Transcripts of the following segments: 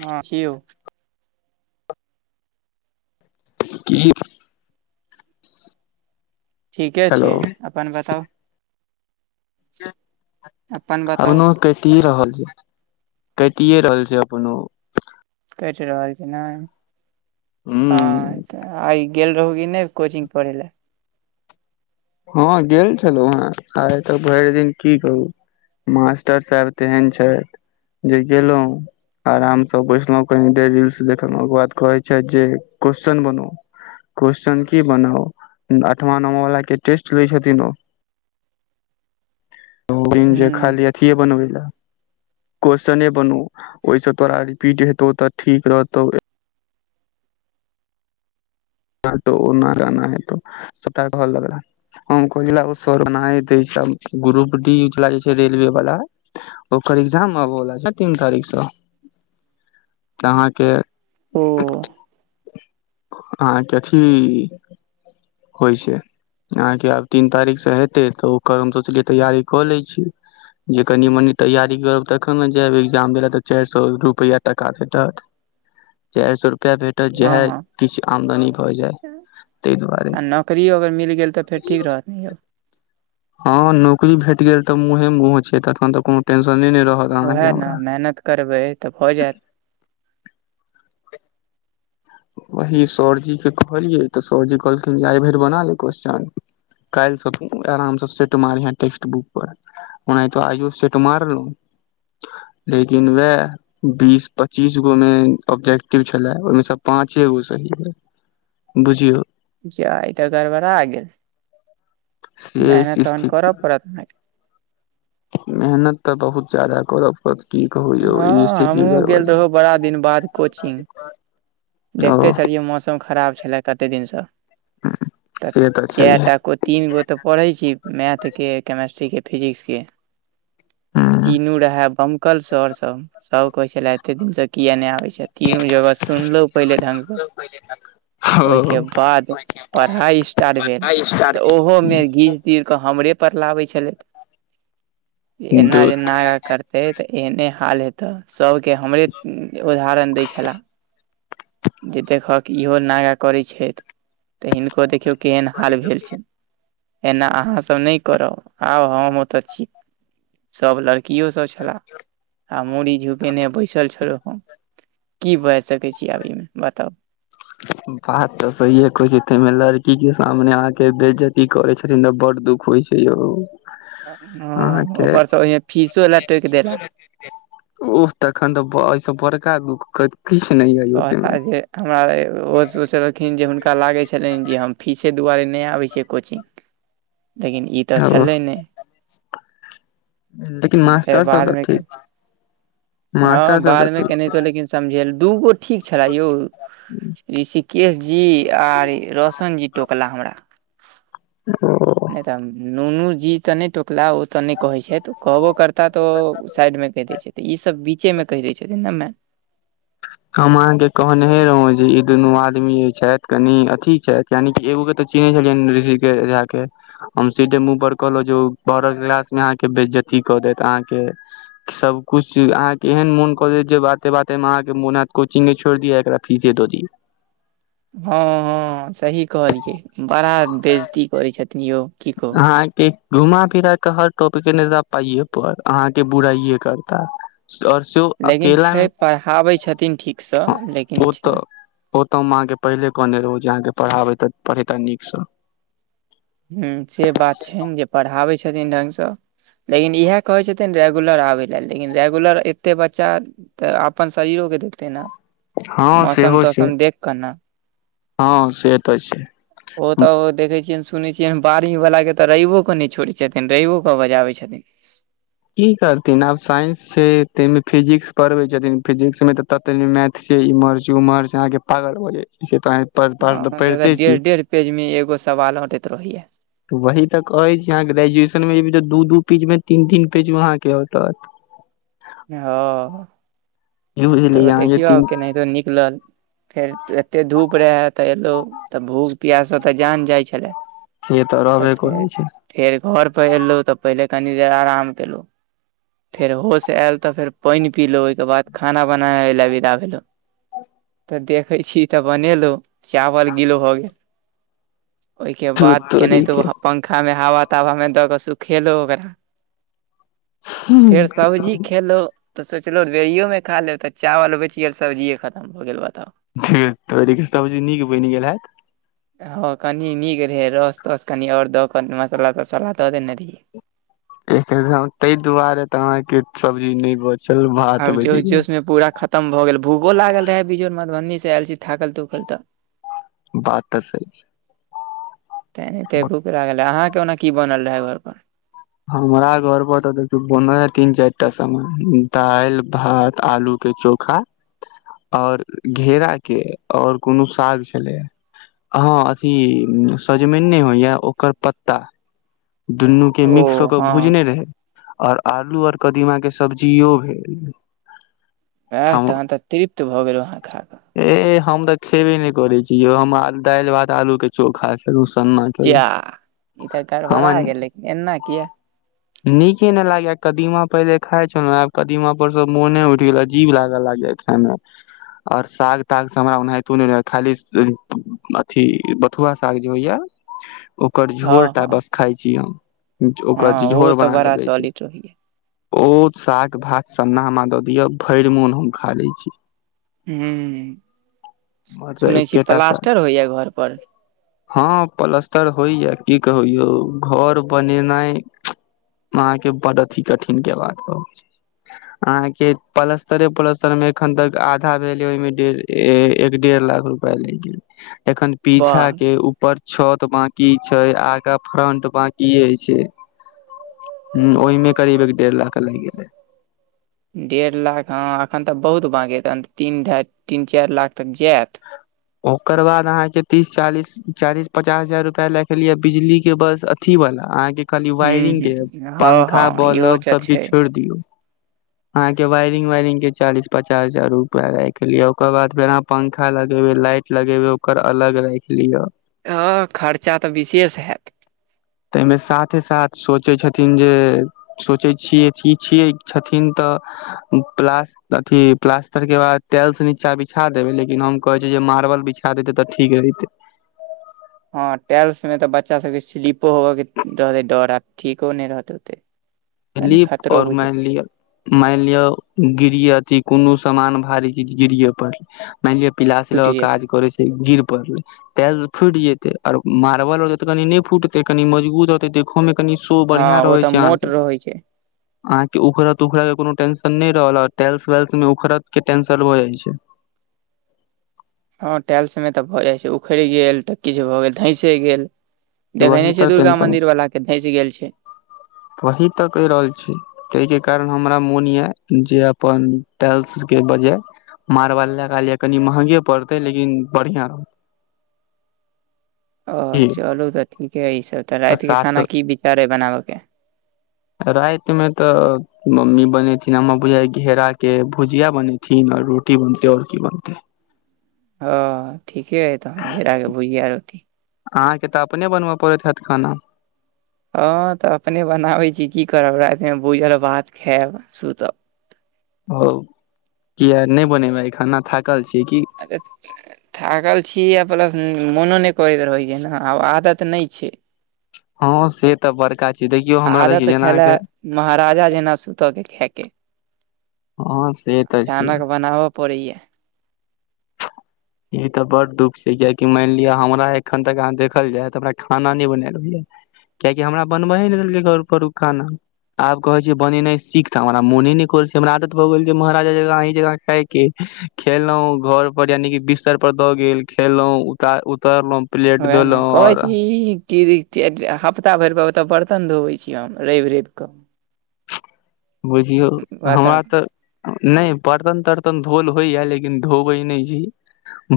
हाँ छी यौ। कि ठीके हेलो छैय अपन बताउ। अपन बताउ [unintelligible] की रहल छै कटिये रहल छैय अपनो। कटि रहल छै नहि हूँ हाँ तऽ आइ गेल रहौं की नहि कोचिंग पढ़ैलए? हॅं गेल छलहुँ हेँ आइ तऽ भरि दिन की कहुँ मास्टर साहेब तेहन छथि जे गेलहुँ आराम स बैसलहुँ कनि देर रील्स देखलहुँ ओकर बाद कहे छैथ जे क्वेश्चन बनो क्वेश्चन की बनाउ आठवां, नवां वला के टेस्ट लै छथिन ओ ओ [unintelligible] जे हूँ खाली अथीये बनबै लै क्वेस्चने बनो ओहिस तोरा रिपीट हेतौ तऽ ठीक रहतौ ह तो ओ ना गाना हेतौ सबटा कह लगला। हम [unintelligible] ग्रुप डी वाला जे छैय रेलवे वला ओकर एजाम आब होब बला छैय तीन तारीख सऽ तऽ अहाँके ओ अहाँके अथी होइ छैय अहाँके आब तीन तारीख से हेतै तऽ ओकर हम सोचलियै तैयारी कऽ लै छी। जे कनि मनी तैयारी करब तखन ने जैब एग्जाम दैला त चारि सौ रुपैया टका भेटत। चारि सए रुपया भेट तऽ हँ जेहे हँ किछु आमदनी भऽ जाय तहि दुआरे करियौ अगर मिल गेल तऽ फेर ठीक रहत नहि यौ। हाँ नौकरी भेट गेल तऽ मुंहे मुह छैय तखन तऽ कुनु टेंशने नहि रहत। अहाँके उएह न हमरा मेहनत करबै तऽ भऽ जायत। वही सरजी के कहलियै तऽ सरजी कहलखिन जे आइ भरि बना ले क्वेेश्चन काल्हिसँ तूं आरामसँ सेट मारिहैं टेक्स्ट बुक पर। ओनहितो आइयो सेट मारलौं। लेकिन वएह बीस पच्चीसगो मे ऑब्जेक्टिव छलै ओहिमे स पाँचेगो सही भेल बुझियौ। जा ईतऽ गड़बड़ा आ गेल से मेहनत अछि तहन स्थिति करऽ पड़त भाइ। मेहनत तऽ बहुत ज्यादा करऽ पड़त की कहू यौ ई हँ स्थिति हमहुँ गड़बड़ गेल यै। रहौ बड़ा दिन बाद कोचिंग देखते छलियै मौसम खराब छलै कते दिनसँ तऽ से चे छैहे टा तीन गो तऽ पढ़ै छीय मैथके, केमेस्ट्रीके, फिजिक्सके हूँ तीनू रहे बमकल सर सब कहे छले एते दिन से किया नहि आबे छीय तिनो जगह सुनलो पहिले ढंग स ओहिके ओ बाद पढ़ाई स्टार्ट भेल त ओहोमे घीच तीर क हमरे पर लबै छलेथ ऐना दू जे नागा करते तऽ एने हाल हेतै तऽ सँभके हमरे उदाहरण दै छलाह जे देखहक इहो नागा करै छैथ तऽ हिनको देखियौ केहन हाल भेल छैय। एना अहाँ सब नहि करब आउ हम ओतऽ छी। सब लड़कियो सब छला हम मूड़ी झुकेने बैसल छलो हन की बाइज सकै छी आब ई मे बताउ बात तऽ सहिये कहै छै, ते मे लड़की के सामने अहा के बेजती करे छथिन तऽ बड़ दुख होइ छै, यौउ ह, ऊपर से ओहिमे फीसो ला टोकि देला ओह तखन तऽ बऽ अए स बड़का दुःख किछ नहि यौ ओते कहला मे जे हमरा ओहो सोचलखिन जे हुनका लागे छलनि जे हम फीसे दुवारे नहि आबै छै कोचिंग, लेकिन ई तऽ छलै नहि लेकिन फेर मास्टर सब तऽ बादमे के ठीक मास्टर हँ, सब तऽ बादमे ठीक केनातो लेकिन समझेल दूगो ठीक छलै यौ ऋषिकेश जी आर रोशन जी टोकला हमरा छै ओ नहि तऽ नुनू जी तऽने टोकला ओ तऽ नहि कहे छैथ, कहबो करता तऽ ओ साइड में क देे छैथ, ई सब बीचे मे कहि दै छथिन ने मै हम अहाँके कहनेहे रहौं जे ई दुनू आदमी छथि कनि अथी छथि यानि कि एगो के तऽ चिन्है छलियैन ऋषि के झा के हम सीधे मुह पर कहलहु जे बह गिलास मे अहाँके बेइज्जती क देत अहाँके सब कुछ अहाँ के एहन मोन क दे जे बाते बाते मेह मोन हेत कोचिंगे छोइर दिय एकरा फीसे द दियै। हँ हँ, सही कहलियै बड़ा बेजती करै छथिन यौ। की कहू अहा के घुमा फिरा के हर टॉपिक के नज पाइए परड़ अहाँके बुराइे करता सोर सेहो लेकिन अकेला मे छै, पढ़ाबै छथिन ठीकसँ लेकिन छै। ओतऽ हम अहाँके पहिले कहने रहौ जे अहाँके पढ़ाबे त पढ़ेता नीकसँ। हु से बात छैन जे पढ़ाबै छथिन ढंगसँ। लेकिन इहे कहै छथिन रेगुलर आबय ले लेकिन रेगुलर एतेक बच्चा तऽ अपन शरीरोे के देखते ने। हँ मौसम सेहो छै तौसम देख कऽ न। हँ से तऽ छै ओ तऽ देखै छियेन। सुनै छियैनि बारीवला के तऽ रइवो कऽ नहि छोड़ै छथिन रविओ कऽ बजाबै छथिन की करथिन आब साइंस छै तमे फिजिक्स पढ़बे छथिन फिजिक्स मे त मै से इमहर छै उमहर छै अहाँके पागल हो जा तऽ अहा पड़ पड़ हँ से तऽ पढ़िते डेढ़ छी। डेढ़ पेज में एगो सवाल अंंटैत रहैये। वही तऽ कहै छी अहाँ ग्रेजुएशन मे जेबय तऽ दू -दू पीज मे तीन -तीन पेज में अहाँं के अटत। हऽ। की तब बुझलियै अहाँके देखियौ आब तीन केनाहितो निकलल। फेर एते धूप रहै तऽ एलो तऽ भूख पियास स तऽ जान जाइ छलै। से तऽ रहबे करै छै। फेर घर पर हेलो तऽ पहिले कनी देर अराम केलो। फेर होस ऐल तऽ फेर पाइन पीलो ओय के बाद खाना बनाबे लए विदा भेलहु तऽ देखै छी तऽ बनेलो- चावल गिल्ल भऽ गेल, ओय के धुर बाद तोरी केनाहितो के ह- पंखा मे हवा तावा में दऽ क सुखेलो ओकरा फेर सबजी खेलो तऽ सोचलो बेरियो मे खा लेब तऽ चावल बइच गेल सब्जिए खतम भ गेल बताउ। [unintelligible] तोरी के, सबजी नीक बइन गेल हैत। हँ, कनी नीक रहे रस तस कनि आओर दऽ क मसाला तसाला दऽ देने रहियै। एकरे- तय दुआरे त अहां के सबजी नइ बच आब जोश जोश मे पूरा खतम भऽ गेल भूखो लागल रहय बिचमें मधुबन्नी से ऐल छी थाकल थुकल तऽ बात तऽ सही तें एतेक भुख लागल रैए। अहाँके ओना की बनल रहै घर पर? हमरा घर पर तऽ देखयो बनैयैए तीन- चाइटा सामान दाइल, भात, आलू- के चोखा और घेरा के और कुनू साग छलैयैए। हं अथी सजमैन नइ होइया ओकर पत्ता। दुन्नू के मिक्स क ओ के हँ भुजने रहैय और आलू और कदीमा के सबजीयो भेल। ऐहऽ तहन तऽ तृप्त भऽ गेलउं अहाँ खाकऽ। एह हम तऽ खेबे ने करै छी यौ हम आ-दाइल, भात, आलू के चोखा उ सन्ना खेलहुँ जाऽ इ तऽ हमरा गरबरा गेलै। एनाकियैए? नीके ने लागैयेए कदीमा पहिले खाय छलौं, आब कदीमा पर स मोने उइठ गेलय, अजीब लाग लागैयेए। एना और साग-ताग से हमरा ओनाहितो नै रहैयेए खाली [unintelligible] अथी बथुआ साग जे होइया ओकर झोर हँ टा हँ बस खाइ छी हम। ओकर हँ ओ झोर तऽ बनाके बड़ा दै छै। सॉलिड रहैया ओ साग भात सन्ना हम दऽ दियअ भइर मोन हम खा लैय छी। हूॅं- हमर तऽ सुनै छी, एकेटा प्लास्टर होइया घर पर हं प्लस्तर होइया। की कहू यौ घर बनेनाइ अहाँ के बड्ड अथी कठिन के बात कह [unintelligible] अहाँके पलस्तरे पलस्तरे में एखन तक आधा भेलय ओय मे डेढ़ ए -एक डेढ़ लाख रुपया लाइग गेल, एखन पीछा वाह के ऊपर छत बांकी छै, आगा फ्रंट बांकीये छै। हूॅं ओय में करीब एक डेढ़ लाख लाइग गेलय। डेढ़ लाख हाॅं एखन तऽ बहुत भाँगेत एखन त तीन ढाई तीन चाइर लाख तक जैत। ओकर बाद अहाँके तीस चालीस, चालीस पचास हजार रुपया राइख लिय बिजली के बस थी बला अहाँके खाली हूँ वायरिंग के, हूँ हँ पंखा हँ इहो बलब तऽ सब चीज छै छोइड़ दियौ। अहाॅं के वायरिंग-वायरिंग के चालीस पचास हजार रूपआ राइख लिय। ओकर बाद फेर अहाॅं पंखा लग ओयमे लाइट लगेबे ओकर अलग राइख लिय। हँ खर्चा तऽ विशेष हेएत। तैयमे साथे -साथ सोचेै छथिन जे सोचै छियै छी- छियै छथिन तऽ प्लास। अथी प्लास्तर के बाद टेल्स से नीचा बिछा देबै लेकिन हम कहै छै, जे मारबल बिछा देते तऽ ठीक रहितै। हँ टेल्स में तऽ बच्चा सबके स्लिपो होबऽ के डरे-डर आ ठीको नै रहत ओते। कनि स्लिप खतरो और बुझ माइन लिअ। माइन लिअ गिरि अथी कोनो समान भारी गिरिये पड़लै मानि लिअ। पिलासे लऽ फुटि के जेतै काज करे छै गिर पड़लेै। टेल्स फुइट जेतै ओर मारबल रहतै तऽ कनि नै फूटतै कनी मजबूत रहतै तऽ। खो मे कनि शो बढ़िया हँ ओ रहै तऽ छै आहाँ मोट के। रहै छै आहाँ के उखड़त-उखड़त के कोनो टेंशन नै रहल टेल्स-वेल्स मे उखड़ऽ के टेंशन भऽ जाय छै। हँ टाइल्स सब मे तऽ भऽ जाय छै उखैड़ गेल तऽ किछ भऽ गेल धैसे गेल। देखेैने वही छियै तऽ दुर्गा टेंशन मन्दिर बलाके धइस गेल छै। [unintelligible] तऽ कैह रहल छी। तैयके कारण हमरा मोन या जे अपन टाल्सके बजाय। मार्बल लगाए लिअ कनि महंगे पड़तै लेकिन बढ़िआँ रहत। ओह की चलू तऽ ठीके है ई सब तऽ रैतिके साथ खाना की विचार हय बनाबऽ के। राइत मे तऽ मम्मी बनेथिन हमा बुझाय घेरा के भुजिया बने। थीन रोटी बनतै और की बनतेै। ओ ठीके अइ तहन घेरा के भुझया रोटी। आहाँके तऽ अपने बनबैऽ पड़ैत हेएत खाना। हँ तऽ अपने बनाबै छी की करब रा एखन भूझल भात खेएब सुतब। भौह किया नै बनेबेै आय खाना थाकल छियेै की। अेरे [unintelligible] थाकल छीयै आ प्लस मोनो नै करैत रहै छै न आब आदत नै छै। हँ से तऽ बड़का छी देखियौ हमरा देख आदत जेना आहाँ छले के महाराजा जेना सुतऽ के खए के हँ से तऽ छै अचानक बनाबअ। पड़ैया। ई तऽ बड़ दुख छै कियेकि माइन लिअ हमरा एखन तक अहाँ देखल जाय है त हमरा खाना नइ बनेल अबैया। कियेकि हमरा बनबहे नै देलकै घर पर उ खाना। आब कहेै छै बनेनाइ सीख तऽ हमरा मोने नै कर छै हमरा आदत भऽ गेल छै महाराजा जेका अहिं जका खाय के। खेलहुॅं घर पर यानि बिस्तर पर दऽ गेल खेलौ उता-उतारलौ। प्लेट धोलौ और टीबी तेज हप्ता भैरपर ओतऽ बर्तन धोबै छी हम रैब- रैब कऽ। बुझियौ हमरा बताउ तऽ। नैय बर्तन -तर्तन धोल होयया लेकिन धोबै नै छी।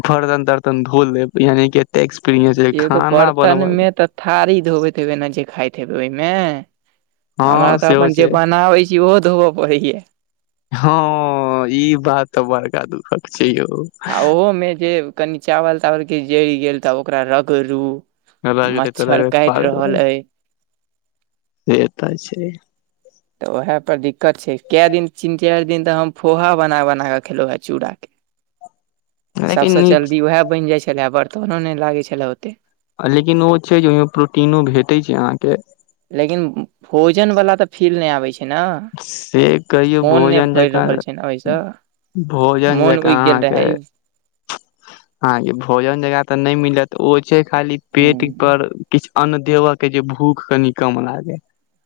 बरतन- तरतन धो लेब यानि कि ऐतेक एक्सपीरियंस ऐ यौ तऽ खाना बनब बर्तन मे तऽ थारी धोबैत हेबै ने जे खाइत हेबै ओयमे। हमरा हँ तऽ सेहो अपन जे छै बनाबै छी ओहो धोबऽ पड़ैया। हँ ई बात तऽ बड़का दुखक छै यौ। आ ओहोमे जे कनि चावल -तावल किछ जइर गेल तऽ ओकरा रगड़ू। रगड़ैत मच्छर रगड़ैत काइट रहल पागल ऐ। से तऽ छैय। तऽ उएह तऽ दिक्कत छै कए दिन तीन चैर दिन तऽ हम फोहा बना बना कऽ खेलौ हेँ चूड़ा के। अ सभस जल्दी उएह बनि जाइत छलै बर्तनो नहि लागै छलै ओते। लेकिन ओ छै जे ओहिमे प्रोटीनो भेटैय छै अहाँके। लेकिन भोजन वाला तऽ फील नइ आबै छै ना। से कहियौ भोजन जका रहल छै ने ओहिसँ भोजन मोन जकाँ उगि गेल अहाँके रहै आहाके भोजन जका तऽ नहि मिलत ओ छै खाली पेट हूँ। पर किछु अन्न देवऽ के जे भूख कनि कम लागे।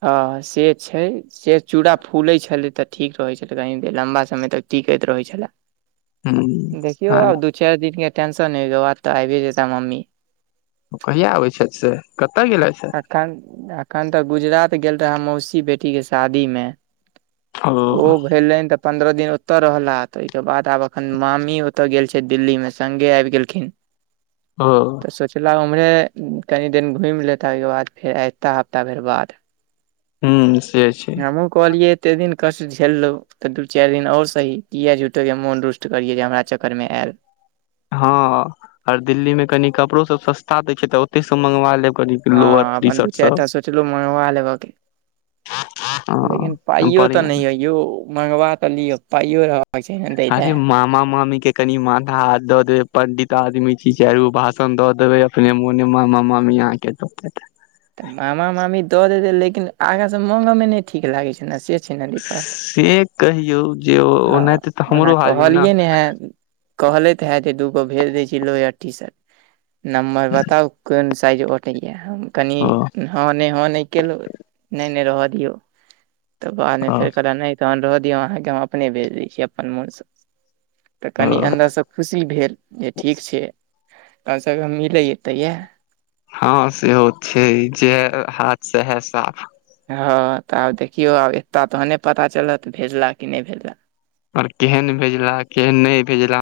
ह से छै। से चूड़ा फूलैइ छलै तऽ ठीक रहै छलै कनि देर लम्बा समय तक टिकैत रहैइ छलै। हूँ देखियौ हँ आब दू चारि दिन के टेंसन ऐ ओकर बाद त आइबे जेता मम्मी। ओ कहिया आबैत् छैथ से? कतऽ गेलैथ हा? अखन अखन तऽ गुजरात गेल रहै मौसी बेटीके शादीमे। ओ भेलैन त पन्द्रह दिन ओतय रहला तइ के बाद आब अखन मामी ओतय गेल छै दिल्लीमे संगे आबि गेलखिन। ओ। सोचलह ओम्हरे कनि दिन घुमि लेता ओहिके बाद फेर अएता हफ्ता भैर बाद। हूँ से छै। हमहु कहलिये एते दिन कष्स झेललऊ तऽ दू चारि दिन और सही किएक झूठे के मोन रुष्ट करियै जे हमरा चक्करमे आयल। हँ आर दिल्ली में कनि कपड़ो सब सस्ता दय छै तऽ ओते सब मंगवा लेब कनि लोअर हँ टी अपन दू शर्ट चारि सब टा सोचलहु मंगवा लेब के लेकिन हँ पाइयो तऽ बढ़िया नइ ऐ यो मंगबा तऽ लिय पाइयो रहबाक चाही ने। दै लए अरे मामा मामी के कनि माथा हाथ दऽ देबै पंडित आदमी छी चारि गो भाषण द देबे अपने मोने मामा मामी अहाँके द देता। तऽ मामा मामी दऽ देतै लेकिन आगासँ मांगयमे नहि ठीक लागै छै ने से छै ने दिक्कत। से कहियौ जे हँ ओनाहिते तऽ हमरो हाल यऽ ना। कहलैथ है जे दूगो भेज देय छी लोयर टी शर्ट नम्बर बताउ कोन साइज अ टैया हम कनि ओ हँ नहि हँ नहि केलहुँ नहि ने रहऽ दियौ तऽ बादमे ओ फेर कहलक नहि तह रह दियौ अहाँके हम अपने भेज दै छी अपन मोनसँ। तऽ कनी ओ अन्दरसँ खुशी भेल जे ठीक छै कम स कम मिलैए या तऽ या। हँ सेहो छै जेहा हाथ सेहा साफ। हँ तऽ आब देखियौ आब एता तहने पता चलत भेजला कि नहि भेजला। और केहन भेजलाह केहन नहि भेजलाह